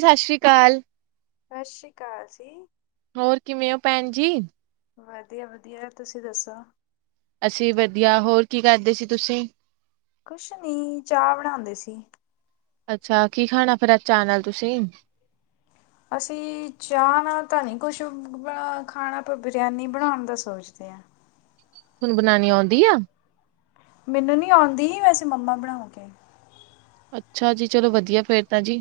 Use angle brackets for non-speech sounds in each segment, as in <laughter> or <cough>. ਸਤਿ ਸ੍ਰੀ ਅਕਾਲ ਸਤਿ ਸ਼੍ਰੀ ਅਕਾਲ ਜੀ ਹੋਰ ਕਿਵੇਂ ਹੋ, ਭੈਣ ਜੀ ਵਧੀਆ, ਵਧੀਆ। ਤੁਸੀਂ ਦੱਸੋ? ਅਸੀਂ ਵਧੀਆ ਹੋਰ ਕੀ ਕਰਦੇ ਸੀ ਤੁਸੀਂ ਕੁਛ ਨੀ ਚਾਹ ਬਣਾਉਂਦੇ ਸੀ ਅੱਛਾ ਕੀ ਖਾਣਾ ਫੇਿਰ ਚਾਅ ਨਾਲ ਤੁਸੀਂ ਅਸੀਂ ਚਾਹ ਨਾਲ ਤਾਂ ਨਹੀਂ ਕੁਛ ਬਣਾ ਖਾਣਾ ਆਪ ਬਰਿਆਨੀ ਬਣਾਉਣ ਦਾ ਸੋਚਦੇ ਹਾਂ। ਤੁਹਨੂੰ ਬਣਾਉਣੀ ਆਉਂਦੀ ਆ ਮੈਨੂੰ ਨੀ ਆਉਂਦੀ ਹੀ ਵੈਸੇ ਮੰਮਾ ਬਣਾ ਕੇ ਅੱਛਾ ਜੀ ਚਲੋ ਵਧੀਆ ਫੇਰ ਤਾਂ ਜੀ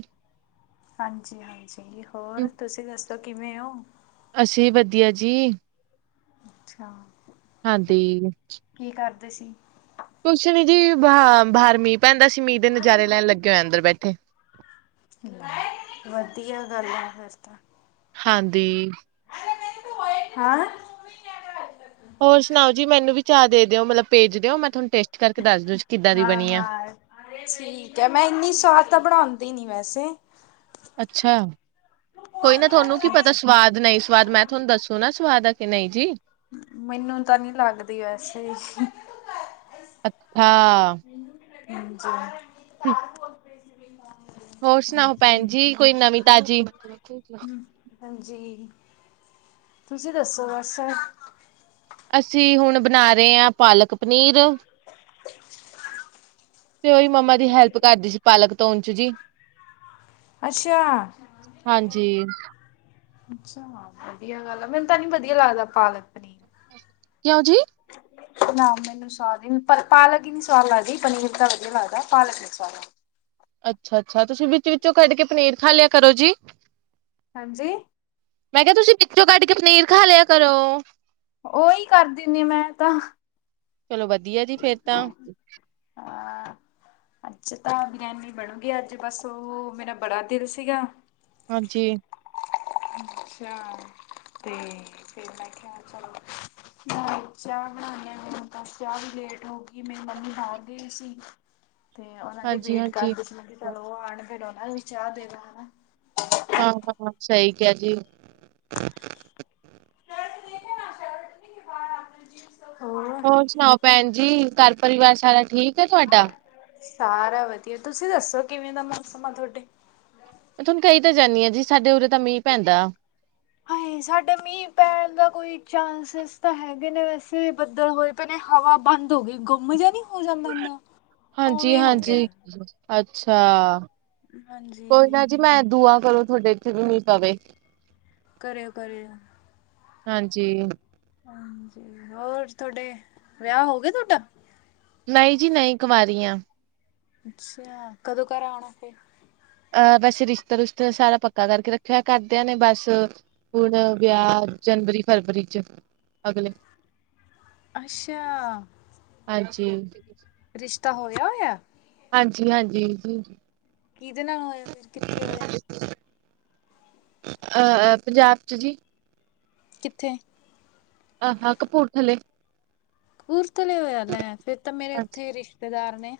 ਹਾਂਜੀ ਹਾਂਜੀ ਹੋਰ ਹਮ, ਤੁਸੀਂ ਦੱਸੋ ਕਿਵੇਂ ਹੋ ਅਸੀਂ ਵਧੀਆ ਜੀ ਅੱਛਾ ਹਾਂਜੀ ਦਸੀ ਕੁਛ ਨੀ ਜੀ ਬ ਬਾਹਰ ਮੀਂਹ ਪੈਂਦਾ ਸੀ ਮੀਂਹ ਦੇ ਨਜ਼ਾਰੇ ਲੈਣ ਲੱਗੇ ਹੋਏ ਅੰਦਰ ਬੈਠੇ ਵਧੀਆ ਗੱਲ ਆ ਫਿਰ ਤਾਂ ਹਾਂਜੀ ਹੈਂ ਹੋਰ ਸੁਣਾਓ ਜੀ ਮੈਨੂੰ ਵੀ ਚਾਹ ਦੇ ਦਿਓ ਮਤਲਬ ਭੇਜ ਦਿਓ ਮੈਂ ਤੁਹਾਨੂੰ ਟੇਸਟ ਕਰਕੇ ਦੱਸ ਦੂ ਕਿੱਦਾਂ ਦੀ ਹਾਂ ਬਣੀ ਆ। ਹਾਂ ਠੀਕ ਹੈ ਮੈਂ ਇੰਨੀ ਸਵਾਦ ਤਾਂ ਬਣਾਉਂਦੀ ਨੀ ਵੈਸੇ ਅੱਛਾ ਕੋਈ ਨਾ ਤੁਹਾਨੂੰ ਕੀ ਪਤਾ ਅੱਛਾ ਸਵਾਦ ਨਹੀਂ ਸਵਾਦ ਮੈਂ ਤੁਹਾਨੂੰ ਦੱਸੂ ਨਾ ਸਵਾਦ ਨਹੀਂ ਜੀ ਮੈਨੂੰ ਤਾਂ ਨਹੀਂ ਲੱਗਦੀ ਵੈਸੇ ਅੱਛਾ ਹਾਂਜੀ ਹਮ ਪ੍ਰਸ ਹੋਰ ਸੁਣਾਓ ਭੈਣ ਜੀ ਕੋਈ ਨਵਮੀਂ ਤਾਜ਼ੀ ਹਾਂਜੀ ਤੁਸੀਂ ਦੱਸੋ ਬਸ ਅਸੀਂ ਹੁਣ ਬਣਾ ਰਹੇ ਹਾਂ ਪਾਲਕ ਪਨੀਰ ਤੇ ਉਹੀ ਮੰਮਾ ਦੀ ਹੈਲਪ ਕਰਦੀ ਸੀ ਪਾਲਕ ਤੋਂ ਜੀ ਅੱਛਾ ਹਾਂਜੀ ਅੱਛਾ ਵਧੀਆ ਗੱਲ ਆ ਮੈਨੂੰ ਤਾਂ ਨਹੀਂ ਵਧੀਆ ਲੱਗਦਾ ਪਾਲਕ ਪਨੀਰ ਕਿਉਂ ਜੀ ਨਾ ਮੈਨੂੰ ਸਵਾਦ ਹੀ ਪਾਲਕ ਹੀ ਨੀ ਸਵਾਦ ਲੱਗਦੀ ਪਨੀਰ ਤਾਂ ਵਧੀਆ ਲੱਗਦਾ ਪਾਲਕ ਨੀ ਸਵਾਦ ਲੱਗਦੀ ਅੱਛਾ ਅੱਛਾ ਤੁਸੀਂ ਵਿੱਚ ਵਿਚੋ ਕੱਢ ਕੇ ਪਨੀਰ ਖਾ ਲਿਆ ਕਰੋ ਜੀ ਹਾਂਜੀ ਮੈਂ ਕਿਹਾ ਤੁਸੀਂ ਪਿੱੋਂ ਕੱਢ ਕੇ ਪਨੀਰ ਖਾ ਲਿਆ ਕਰਰੋਂ ਉਹੀ ਕਰ ਦਿੰਨ ਮੈਂ ਤਾਂ ਚਲੋ ਵਧੀਆ ਜੀ ਫੇਰ ਤਾਂ ਅੱਛਾ ਤਾਂ ਬਰਿਆਨੀ ਬਣੂਗੀ ਅੱਜ ਬਸ ਉਹ ਮੇਰਾ ਬੜਾ ਦਿਲ ਸੀਗਾ ਹਾਂਜੀ ਅੱਛਾ ਤੇ ਫਿਰ ਮੈਂ ਕਿਹਾ ਚਲੋ ਆਹੋ ਚਾਹ ਬਣਾਈ ਆ ਮੈਨੂੰ ਤਾਂੱਸ ਚਾਹ ਵੀ ਲੇਟ ਹੋ ਗਈ ਮੇਰੀ ਮੰਮੀ ਬਾਹਰ ਗਏ ਸੀ ਤੇ ਉਹਨਾਂ ਦੀ ਹਾਂਜੀ ਵੇਟ ਹਾਂਜੀ ਕਰਦੇ ਸੀ ਮ ਚਲ ਉਹ ਆਉਣ ਫਿਰ ਉਹਨਾਂ ਨੂੰ ਵੀ ਚਾਹ ਦੇਣਾ ਹਨਾ ਹਾਂ ਹਾਂ ਸਹੀ ਕਿਹਾ ਜੀ ਹਾਂਜੀ ਹੋਰ ਸੁਣਾਓ ਭੈਣ ਜੀ ਘਰ ਪਰਿਵਾਰ ਸਾਰਾ ਠੀਕ ਹੈ ਤੁਹਾਡਾ ਸਾਰਾ ਵਧੀਆ ਤੁਸੀਂ ਦੱਸੋ ਕਿਵੇਂ ਦਾ ਮੌਸਮ ਆ ਤੁਹਾਡੇ ਮੈਂ ਤੁਹਾਨੂੰ ਕਹੀ ਤਾਂ ਜਾਂਦੀ ਹਾਂ ਜੀ ਸਾਡੇ ਉਰੇ ਤਾਂ ਮੀਂਹ ਪੈਂਦਾ ਹਾਏ ਸਾਡੇ ਮੀਂਹ ਪੈਣ ਦਾ ਕੋਈ ਚਾਂਸਿਸ ਤਾਂ ਹੈਗੇ ਨੇ ਵੈਸੇ ਬੱਦਲ ਹੋਏ ਪਏ ਨੇ ਹਵਾ ਬ ੰਦ ਹੋ ਗਈ ਗੁੰਮ ਜਾ ਨੀ ਹਾਂਜੀ ਗਿਆ। ਹਾਂਜੀ ਅੱ ਅੱਛਾ ਕੋਈ ਨਾ ਹਾਂਜੀ ਜੀ ਮੈਂ ਦੂਆਂ ਕਰੋ ਤੁਹਾਡੇ ਇੱਥੇ ਵੀਣੀ ਪਵੇ ਕਰਿਓ ਕਰਿਓ ਹਾਂਜੀ ਹਾਂਜੀ ਹੋਰ ਤੁਹਾਡੇ ਵਿਆਹ ਹੋ ਗਏ ਤੁਹਾਡਾ ਨਹੀਂ ਜੀ ਨਹੀਂ ਕਮ ਰ ਆ ਅੱਛਾ ਕਦੋਂ ਘਰ ਆਉਣਾ ਫੇ ਅਹ ਬਸ ਰਿਸ਼ਤਾ ਰੁਸ਼ਤਾ ਸਾਰਾ ਪੱਕਾ ਕਰਕੇ ਰੱਖਿਆ ਹੋਇਆ ਕਰਦਿਆਂ ਨੇ ਬਸ ਹੁਣ ਵਿਆਹ ਜਨਵਰੀ ਫਰਵਰੀ ਚ ਅਗਲੇ ਅੱਛਾ ਹਾਂਜੀ ਰਿਸ਼ਤਾ ਹੋਇਆ ਹੋਇਆ ਹਾਂਜੀ ਹਾਂਜੀ ਕਿਹਦੇ ਨਾਲ ਹੋਇਆ ਫਿਰ ਕਿੱਥੇ ਹੋਇਆ ਅਹ ਪੰਜਾਬ ਚ ਜੀ ਕਿਥੇ ਆਹ ਕਪੂਰਥੱਲ ਪੂਰਥਲੇ ਹੋਇਆ ਲੈ ਫੇਿਰ ਤਾਂ ਮੇਰੇ ਉੱਥੇ ਰਿਸ਼ਤੇਦਾਰ ਨੇ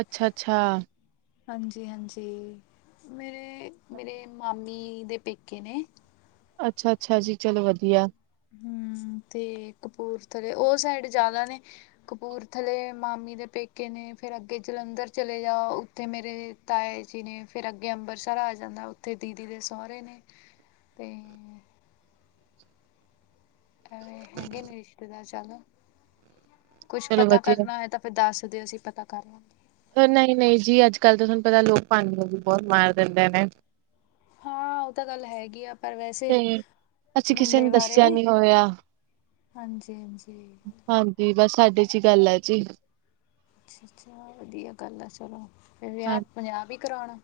ਅੱਛਾ ਅੱਛਾ ਹਾਂਜੀ ਹਾਂਜੀ ਮੇਰੇ ਮੇਰੇ ਮਾਮੇ ੀ ਦੇ ਪੇਕੇ ਨੇ ਅੱਛਾ ਅੱਛਾ ਜੀ ਚਲੋ ਵਧੀਆ ਹੂੰ ਤੇ ਕਪੂਰਥਲੇ ਉਹ ਸਾਈਡ ਜ਼ਿਆਦਾ ਨੇ ਕਪੂਰਥਲੇ ਮਾਮੀ ਦੇ ਪੇਕੇ ਨੇ ਫਿਰ ਅੱਗੇ ਜਲੰਧਰ ਚਲੇ ਜਾਓ ਉੱਥੇ ਮੇਰੇ ਤਾਏ ਜੀ ਨੇ ਫਿਰ ਅੱਗੇ ਅੰਮਬਰਿਤਸਰ ਆ ਜਾਂਦਾ ਉੱਥੇ ਦੀਦੀ ਦੇ ਸਹੁਰਰੇ ਨੇ ਤੇ ਐਵੇਂ ਹੈਗੇ ਨੇ ਰਿਸ਼ਤੇਦਾਰ ਚੱਲ ਕੁਛ ਚਲੋ ਪਤਾ ਵਧੀਆ। ਕਰਨਾ ਹੈਏ ਤਾਂ ਫਿਰ ਦੱਸ ਦਿਓ ਅਸੀਂ ਪਤਾ ਕਰ ਲਾਂਗੇ ਨਹੀਂ ਨਹੀਂ ਜੀ ਅੱਜ ਕੱਲ੍ਹ ਤਾਂ ਤੁਹਾਨੂੰ ਪਤਾ ਲੋਕ ਪਾਡੀਆਂ ਵੀ ਬਹੁਤ ਮਾਰ ਦਿੰਦੇ ਨੇ ਹਾਂ ਉਹ ਤਾਂ ਗੱਲ ਹੈਗੀ ਆ ਪਰ ਵੈਸੇ ਤੇ ਅਸੀਂ ਕਿਸੇ ਮੁੰਡੇ ਨੂੰ ਬਾਰੇ ਦੱਸਿਆ ਨੀ ਹੋਇਆ ਹਾਂਜੀ ਹਾਂਜੀ ਹਾਂਜੀ ਬਸ ਸਾਡੇ ਚ ਹੀ ਗੱਲ ਹੈ ਜੀ ਅੱਛਾ ਅੱਛਾ ਵਧੀਆ ਗੱਲ ਆ ਚਲੋ ਫਿਰ ਵਿਆਹ ਪੰਜਾਬ ਹੀ ਕਰਾਉਣਾ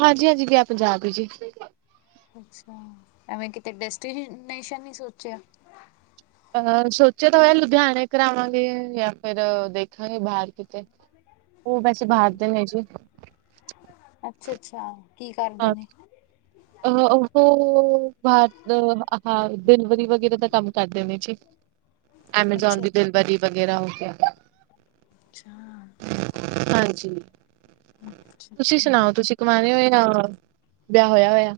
ਹਾਂਜੀ ਹਾਂਜੀ ਗਿਆ ਪੰਜਾਬ ਹੀ ਜੀ ਅੱਛਾ ਐਵੇਂ ਕਿਤੇ ਡੈਸਟੀੇ ਨੇਸ਼ਨ ਨਹੀਂ ਸੋਚਿਆ ਅਹ ਸੋਚਿਆ ਤਾਂ ਹੋਇਆ ਲੁਧਿਆਣੇ ਕਰਾਵਾਂਗੇ ਜਾਂ ਫਿਰ ਦੇਖਾਂਗੇ ਬਾਹਰ ਕਿਤੇ ਉਹ ਵੈਸੇ ਬਾਹਰ ਦੇ ਨੇ ਜੀ ਅੱਛਾ ਅੱਛਾ ਕੀ ਕਰਦੇ ਨੇ ਅ ਹੋ ਹ ਹ ਡਿਲਵਰੀ ਵਗਰਾ ਤਾਂ ਕੰਮ ਕਰਦੇ ਨੇ ਜੀ ਐਮਾਜ਼ੋਨ ਅੱਛਾ ਦੀ ਅੱਛਾ ਦਿਲਵਰੀ ਵਗੈਰਾ ਹੋ ਗਿਆ ਅੱਛਾ ਹਾਂਜੀ ਅੱਛਾ ਤੁਸੀਂ ਸੁਣਾਓ ਤੁਸੀਂ ਕਵਾਰੇ ਹੋਏ ਆ ਵਿਆਹ ਹੋਇਆ ਹੋਇਆ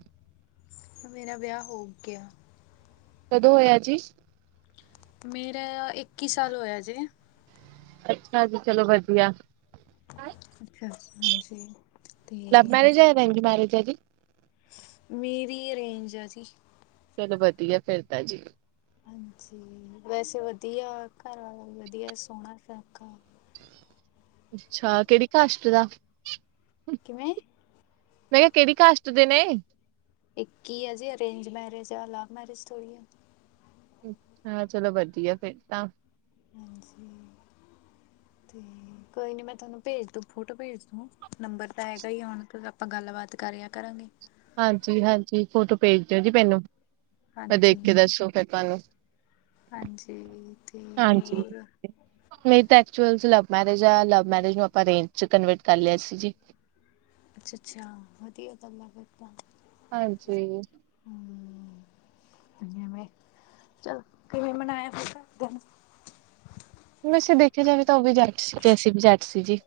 ਮੇਰਾ ਵਿਆਹ ਹੋ ਗਿਆ ਕਦੋਂ ਹੋਇਆ ਜੀ ਮੇਰਾ ਇੱਕੀ ਸਾਲ ਹੋਇਆ ਜੇ ਅੱਛਾ ਜੀ ਚਲੋ ਵਧੀਆ ਅੱਛਾ ਅ ਹਾਂਜੀ ਲਵ ਅਤੇ ਮੈਰਿਜ ਹੈ ਅਰੇਂਜ ਮੈਰਿਜ ਹੈ ਜੀ ਮੇਰੀ ਅਰੇਂਜ ਆ ਜੀ ਚਲੋ ਵਧੀਆ ਫੇਿਰ ਤਾਂ ਜੀ ਹਾਂਜੀ ਵੈਸੇ ਵਧੀਆ ਘਰਾ ਵਧੀਆ ਸੋਹਣਾ ਸਕਾ ਅੱਛਾ ਕਿਹੜੀ ਕਾਸ਼ਟ ਦਾ ਕਿਵੇਂ ਮ ਕਿਹਾ ਕਿੜ ਕਾਸਟ ਦੇ ਨੇ ਇੱਕ ਹੀ ਆ ਜੀ ਅਰੇਂਜ ਮੈਰਿਜ ਆ ਲਵ ਮੈਰਿਜ ਥੋੜ੍ਹੀ ਆ ਹਾਂ ਚਲੋ ਵਧੀਆ ਫਿਰ ਤਾਂ ਹਾਂਜੀ ਤੇ ਕੋਈ ਨੀ ਮੈਂ ਤੁਹਾਨੂੰ ਭੇਜ ਦ ਫੋਟੋ ਭੇਜ ਦੂੰ ਨੰਬਰ ਤਾਂ ਹੈਗਾ ਹੀ ਹੁਣ ਆਪਾਂ ਗੱਲਬਾਤ ਕਰਿਆ ਕਰਾਂਗੇ ਹਾਂਜੀ ਹਾਂਜੀ ਫੋਟੋ ਭੇਜ ਦਿਓ ਜੀ ਮੈਨੂੰ ਦੇਖ ਕੇ ਹਾਂਜੀ ਦੱਸੋ ਫਿਰ ਤੁਹਾਨੂੰ ਹਾਂਜੀ ਅਤੇ ਹੋਰ ਵ ਮੈਿਜ ਲਵ ਮੈਿਜ ਨੂੰ ਆਪਾਂ ਅਂਜ ਕਨਰਟ ਕਰ ਲਿਆ ਸੀ ਜ ਅੱਛਾ ਅੱਛਾ ਵਧੀਆ ਫ ਹਾਂਜੀ ਮ ਚੱਲ ਕਿਵੇਂ ਮਨਾਇਆ ਹੋ ਘ ਦਿਨ ਵੈਸੇ ਦੇਖਿਆ ਜਾਵੇ ਤਾਂ ਉਹ ਵੀ ਜੱਟ ਸੀ ਤੇ ਅਸੀ ਵੀ ਜੱਟ ਸੀ ਜੀ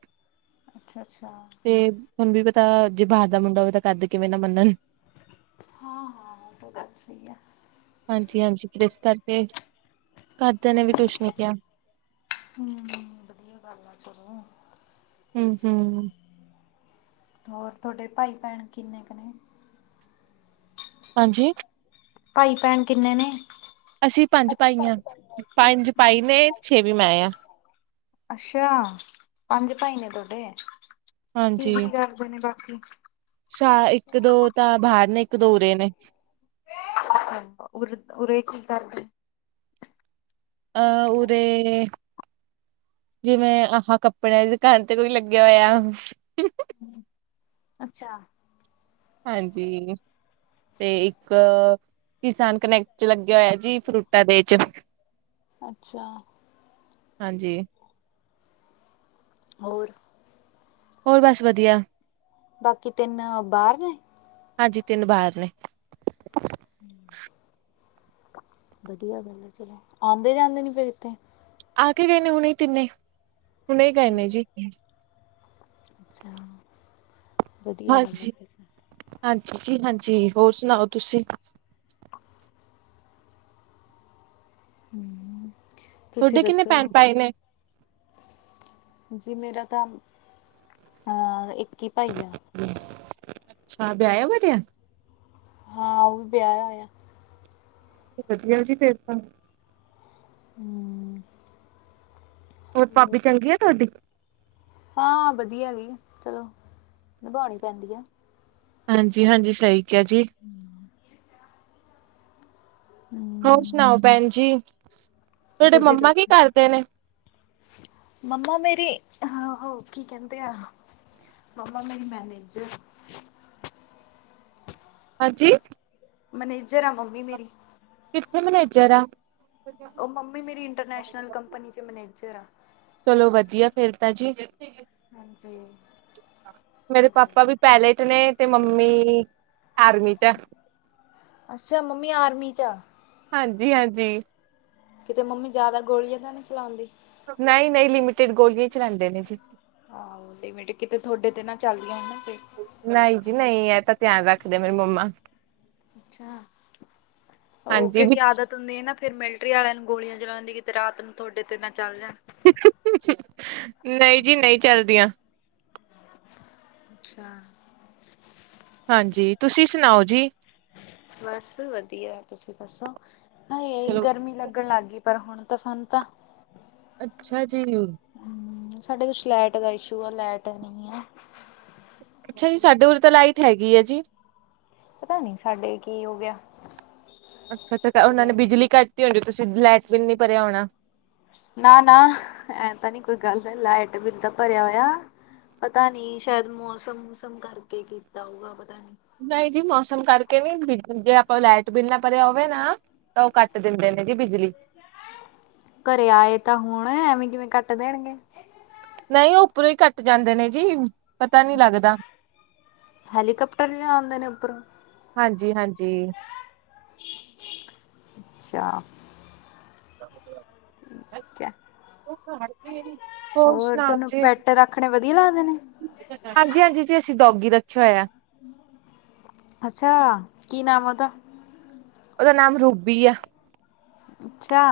ਅੱਛਾ ਅੱਛਾ ਤੇ ਤੁਹਾਨੂੰ ਵੀ ਪਤਾ ਜੇ ਬਾਹਰ ਦਾ ਮੁੰਡਾ ਹੋਵੇ ਤਾਂ ਕਰਦੇ ਕਿਵੇਂ ਨਾ ਮੰਨਣ ਹਾਂ ਹਾਂ ਉਹ ਤਾਂ ਗੱਲ ਸਹੀ ਆ ਹਾਂਜੀ ਹਾਂਜੀ ਫ ਇਸ ਕਰਕੇ ਘਰਦਿਆਂ ਨੇ ਵੀ ਕੁਛ ਨੀ ਕਿਹਾ ਹ ਵਧੀਆ ਗੱਲ ਆ ਚਲੋ ਹਮ ਹਮ ਹੋਰ ਤੁਹਾਡੇ ਭਾਈ ਭੈਣ ਕਿੰਨੇ ਕੁ ਨੇ ਹਾਂਜੀ ਭਾਈ ਭੈਣ ਕਿੰਨੇ ਨੇ ਅਸੀਂ ਪੰਜ ਅੱਛਾ ਭਾਈ ਹਾਂ ਪੰਜ ਭਾਈ ਨੇ ਛੇ ਵੀ ਮੈਂ ਹ ਅੱਛਾ ਪੰਜ ਭਾਈ ਨੇ ਤੁਹਾਡੇ ਕੀ ਕੀ ਹਾਂਜੀ ਕਰਦੇ ਨੇ ਬਾਕੀ ਸਾ ਇੱਕ ਦੋ ਤਾਂ ਬਰ ਇਨੇ ਇੱਕ ਓਰੇ ਨੇ ਆਹ ਓਰੇ ਕਿ ਕਰਦੇ ਨੇ ਅਹ ਉਰੇ ਜਿਵੇਂ ਆਹ ਕੱਪੜਿਆਂ ਦੀ ਦੁਕਾਨ ਤੇ ਕੋਈ ਲੱਗਿਆ ਹੋਇਆ ਅੱਛਾ ਹਾਂਜੀ ਤੇ ਇੱਕ ਕਿਸਾਨ ਕਨੈਕਟ ਚ ਲੱਗੇ ਹੋਇਆ ਜੀ ਫਰੂਟਾਂ ਦੇ ਚ ਅੱਛਾ ਹਾਂਜੀ ਹੋਰ ਹੋਰ ਬਸ ਵਧੀਆ ਬਾਕੀ ਤਿੰਨ ਬਾਹਰ ਨੇ ਹਾਂਜੀ ਤਿੰਨ ਬਾਰ ਨੇ ਵਧੀਆ ਗੱਲ ਹੈ ਚਲੋ ਆਉਂਦੇ ਜਾਂਦੇ ਨੀ ਫੇ ਕਿੱਥੇ ਆ ਕੇ ਗਏ ਨੇ ਹੁਣੇ ਤਿੰਨੇ ਹੁਣੇ ਹੀ ਗਏ ਨੇ ਜੀ ਅੱਛਾ ਵਧੀਆ ਗੱਲ ਹੈ ਹਾਂਜੀ ਫਿਰ ਹਾਂਜੀ ਜੀ ਹਾਂਜੀ ਹੋਰ ਸੁਣਾਓ ਤੁਸੀਂ ਹਮ ਤੁਸੀਂ ਤੁਹਾਡੇ ਕਿੰਨੇ ਪੈਣ ਦੱਸੋ ਪਾਏ ਨੇ ਜੀ ਮੇਰਾ ਤਾਂ ਅਹ ਇੱਕ ਹੀ ਭਾਈ ਆ ਅੱਛਾ ਵਿਆਇਆ ਵਧਿਆਂ ਹਾਂ ਉਹ ਵੀ ਵਿਆਹ ਹੋਇਆ ਵਧੀਆ ਜੀ ਫਿਰ ਤਾਂ ਹਮ ਉਹ ਹੋਰ ਭਾਬੀ ਚੰਗੀ ਆ ਤੁਹਾਡੀ ਹਾਂ ਵਧੀਆ ਵੀ ਚਲੋ ਨਿਭਾਉਣੀ ਪੈਂਦੀ ਆ ਹਾਂਜੀ ਹਾਂਜੀ ਸਹੀਕ ਜੀ ਹੋਰ ਹਮ ਸੁਣਾਓ ਭੈਣ ਜੀ ਤੁਹਾਡੇ ਤੁਸੀਂ ਮੰਮਾ ਕੀ ਦੱਸੋ ਕਰਦੇ ਨੇ ਮੰਮਾ ਮੇਰੀ ਆਹੋ ਕੀ ਕਹਿੰਦੇ ਆ ਮੰਮਾ ਮੇਰੀ ਮੈਨੇਜ <inaudible> ਹਾਂਜੀ ਮਨੇਜਰ ਆ ਮੰਮੀ ਮੇਰੀ ਹ ਮਨਜਾਰ ਉਹ ਮੰਮੀ ਮੇਰੀ ਇੰਟਰਨੈਸ਼ਨਲ ਕੰਪਨੀ ਚ ਮੈਨੇਜਰ ਆ ਚਲੋ ਵਧੀਆ ਫੇਰ ਤਾਂ ਜੀ ਹਾਂਜੀ ਮੇਰੇ ਪਾਪਾ ਵੀ ਪਹਿਲੇ ਚ ਨੇ ਤੇ ਮੰਮੀ ਆਰਮੀ ਚ ਆ ਅੱਛਾ ਮੰਮੀ ਆਰਮੀ ਚ ਆ ਹਾਂਜੀ ਹਾਂਜੀ ਕਿਤੇ ਮੰਮੀ ਜਿਆਦਾ ਗੋਲੀਆਂ ਤਾਂ ਨਹੀਂ ਚਲਾਉਂਦੀ ਨਹੀਂ ਨਹੀਂ ਲਿਮਿਟਿਡ ਗੋਲੀਆਂ ਚ ਰਹਦੇ ਨੇ ਜੀ ਕਿਤੇ ਤੁਹਾਡੇ ਤੇ ਨਾ ਚੱਲਦੀਆਂ ਹਨ ਨਾ ਫ ਨਹੀਂ ਜੀ ਨਹੀਂ ਇਹ ਤਾਂ ਧਿਆਨ ਰੱਖਦੇ ਮੇਰੀ ਮੰਮਾ ਅਛ ਉਹ ਹਾਂਜੀ ਵੀ ਕਿਉਂਕਿ ਆਦਤ ਹੁੰਦੀ ਹੈ ਨਾ ਫਿਰ ਮਿਲਟਰੀ ਵਾਲਿਆਂ ਨੂੰ ਗੋਲੀਆਂ ਚਲਾਉਂਦੀ ਕਿ ਤੇ ਰਾਤ ਨੂੰ ਤੁਹਾਡੇ ਤੇ ਨਾ ਚੱਲ ਜਾ ਨਹੀਂ ਜੀ ਨਹੀਂ ਚੱਲਦੀਆਂ ਅੱਛਾ ਹਾਂਜੀ ਤੁਸੀਂ ਸੁਣਾਓ ਜੀ ਬਸ ਵਧੀਆ ਤੁਸੀਂ ਦੱਸੋ ਹ ਚਲੋ ਗਰਮੀ ਲੱਗ ਲੱਗਣ ਲੱਗ ਗਈ ਪਰ ਹੁਣ ਤਾਂ ਸਾਨੂੰ ਤਾਂ ਅੱਛਾ ਜੀ ਹੂੰ ਸਾਡੇ ਕੁਛ ਲਾਈਟ ਦਾ ਇਸ਼ੂ ਹੈ ਲਾਈਟ ਨਹੀਂ ਹੈ ਅੱਛਾ ਜੀ ਸਾਡੇ ਉਰ ਤਾਂ ਲਾਈਟ ਹੈਗੀ ਆ ਜੀ ਪਤਾ ਨੀ ਸਾਡੇ ਕੀ ਹੋ ਗਿਆ ਅੱਛਾ ਅੱਛਾ ਸਾਡੀ ਉਹਨਾਂ ਨੇ ਲਾਈਟ ਨੂੰ। ਬਿਜਲੀ ਕੱਟਤੀ ਹੋਣੀ ਤੁਸੀਂ ਲਾਈਟ ਵੀ ਨੀ ਭਰਿਆ ਹੋਣਾ ਨਾ ਨਾ ਐਂ ਤਾਂ ਨੀ ਕੋਈ ਗੱਲ ਲਾਈਟ ਬਿੱਲ ਤਾਂ ਭਰਿਆ ਹੋਇਆ ਪਤਾ ਨੀ ਸ਼ਾਇਦ ਮੌਸਮੂਸਮ ਕਰਕੇ ਕੀਤਾ ਹੋਊਗਾ ਪਤਾ ਨੀ ਨਹੀਂ ਜੀ ਮੌਸਮ ਕਰਕੇ ਨੀ ਜੇ ਆਪਾਂ ਲਾਈਟ ਬਿੱਲਣਾ ਭਰਿਆ ਹੋਵੇ ਨਾ ਤਾਂ ਉਹ ਕੱਟ ਦਿੰਦੇ ਨੇ ਜੀ ਬਿਜਲੀ ਘਰੇ ਆਏ ਤਾਂ ਹੁਣ ਐਵੇਂ ਕਿਵੇਂ ਕੱਟ ਦੇਣਗੇ ਨਹੀਂ ਉੱਪਰੋਂ ਹੀ ਕੱਟ ਜਾਂਦੇ ਨੇ ਜੀ ਪਤਾ ਨਹੀਂੀ ਲੱਗਦਾ ਹੈਲੀਕਾਪਟਰ ਚ ਆਉਂਦੇ ਨੇ ਉੱਪਰੋਂ ਹਾਂਜੀ ਹਾਂਜੀ ਅੱਛਾ ਬਹੁਤ ਕਿਆ ਹੜਕੇ ਹੋਰ ਸੁਣਾਓ ਤੁਹਾਨੂੰ ਜੀ ਪੈਟ ਰੱਖਣੇ ਵਧੀਆ ਲੱਗਦੇ ਨੇ ਹਾਂਜੀ ਹਾਂਜੀ ਜੀ ਅਸੀਂ ਡੋਗੀ ਦਾ ਅੱਛਾ ਕੀ ਨਾਮ ਉਹਦਾ ਉਹਦਾ ਨਾਮ ਰੂਬੀ ਆ ਅੱਛਾ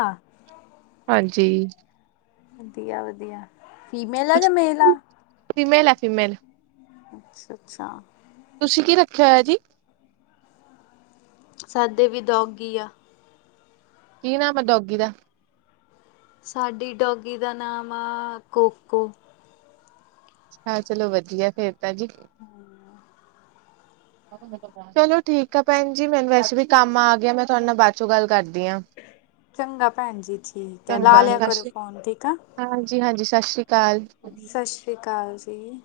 ਹਾਂਜੀ ਵਧੀਆ ਵਧੀਆ ਫੀਮੇਲ ਆ ਜਾਂ ਮੇਲ ਆ ਫਿਮੇਲ ਹੈ ਫੀਮੇਲ ਅੱਛਾ ਅੱਛਾ ਤੁਸੀਂ ਕੀ ਰੱਖਿਆ ਹੋਇਆ ਜੀ ਸਾਦੇ ਵੀ ਦੌਗੀ ਆ ਕੀ ਨਾਮ ਡੋਗੀ ਦਾ ਸਾਡੀ ਡੌਗੀ ਦਾ ਨਾਮ ਆ ਕੋਕੋ ਹਾਂ ਚਲੋ ਵਧੀਆ ਫੇਰ ਤਾਂ ਜੀ ਹਮ ਚਲੋ ਠੀਕ ਆ ਭੈਣ ਜੀ ਮੈਨੂੰ ਵੈਸੇ ਵੀ ਕੰਮ ਆ ਗਿਆ ਮੈਂ ਤੁਹਾਡੇ ਨਾਲ ਬਾਅਦ ਚੋਂ ਗੱਲ ਕਰਦੀ ਦੀਆਂ ਚੰਗਾ ਭੈਣ ਜੀ ਠੀਕ ਹੈ ਲਾ ਚੰਗਾ ਲਿਆ ਸਤਿ ਕਰੋ ਸ੍ਰੀ ਫੋਨ ਠੀਕ ਆ ਹਾਂਜੀ ਹਾਂਜੀ ਸਤਿ ਸ੍ਰੀ ਅਕਾਲ ਸਤਿ ਸ਼੍ਰੀ ਅਕਾਲ ਜੀ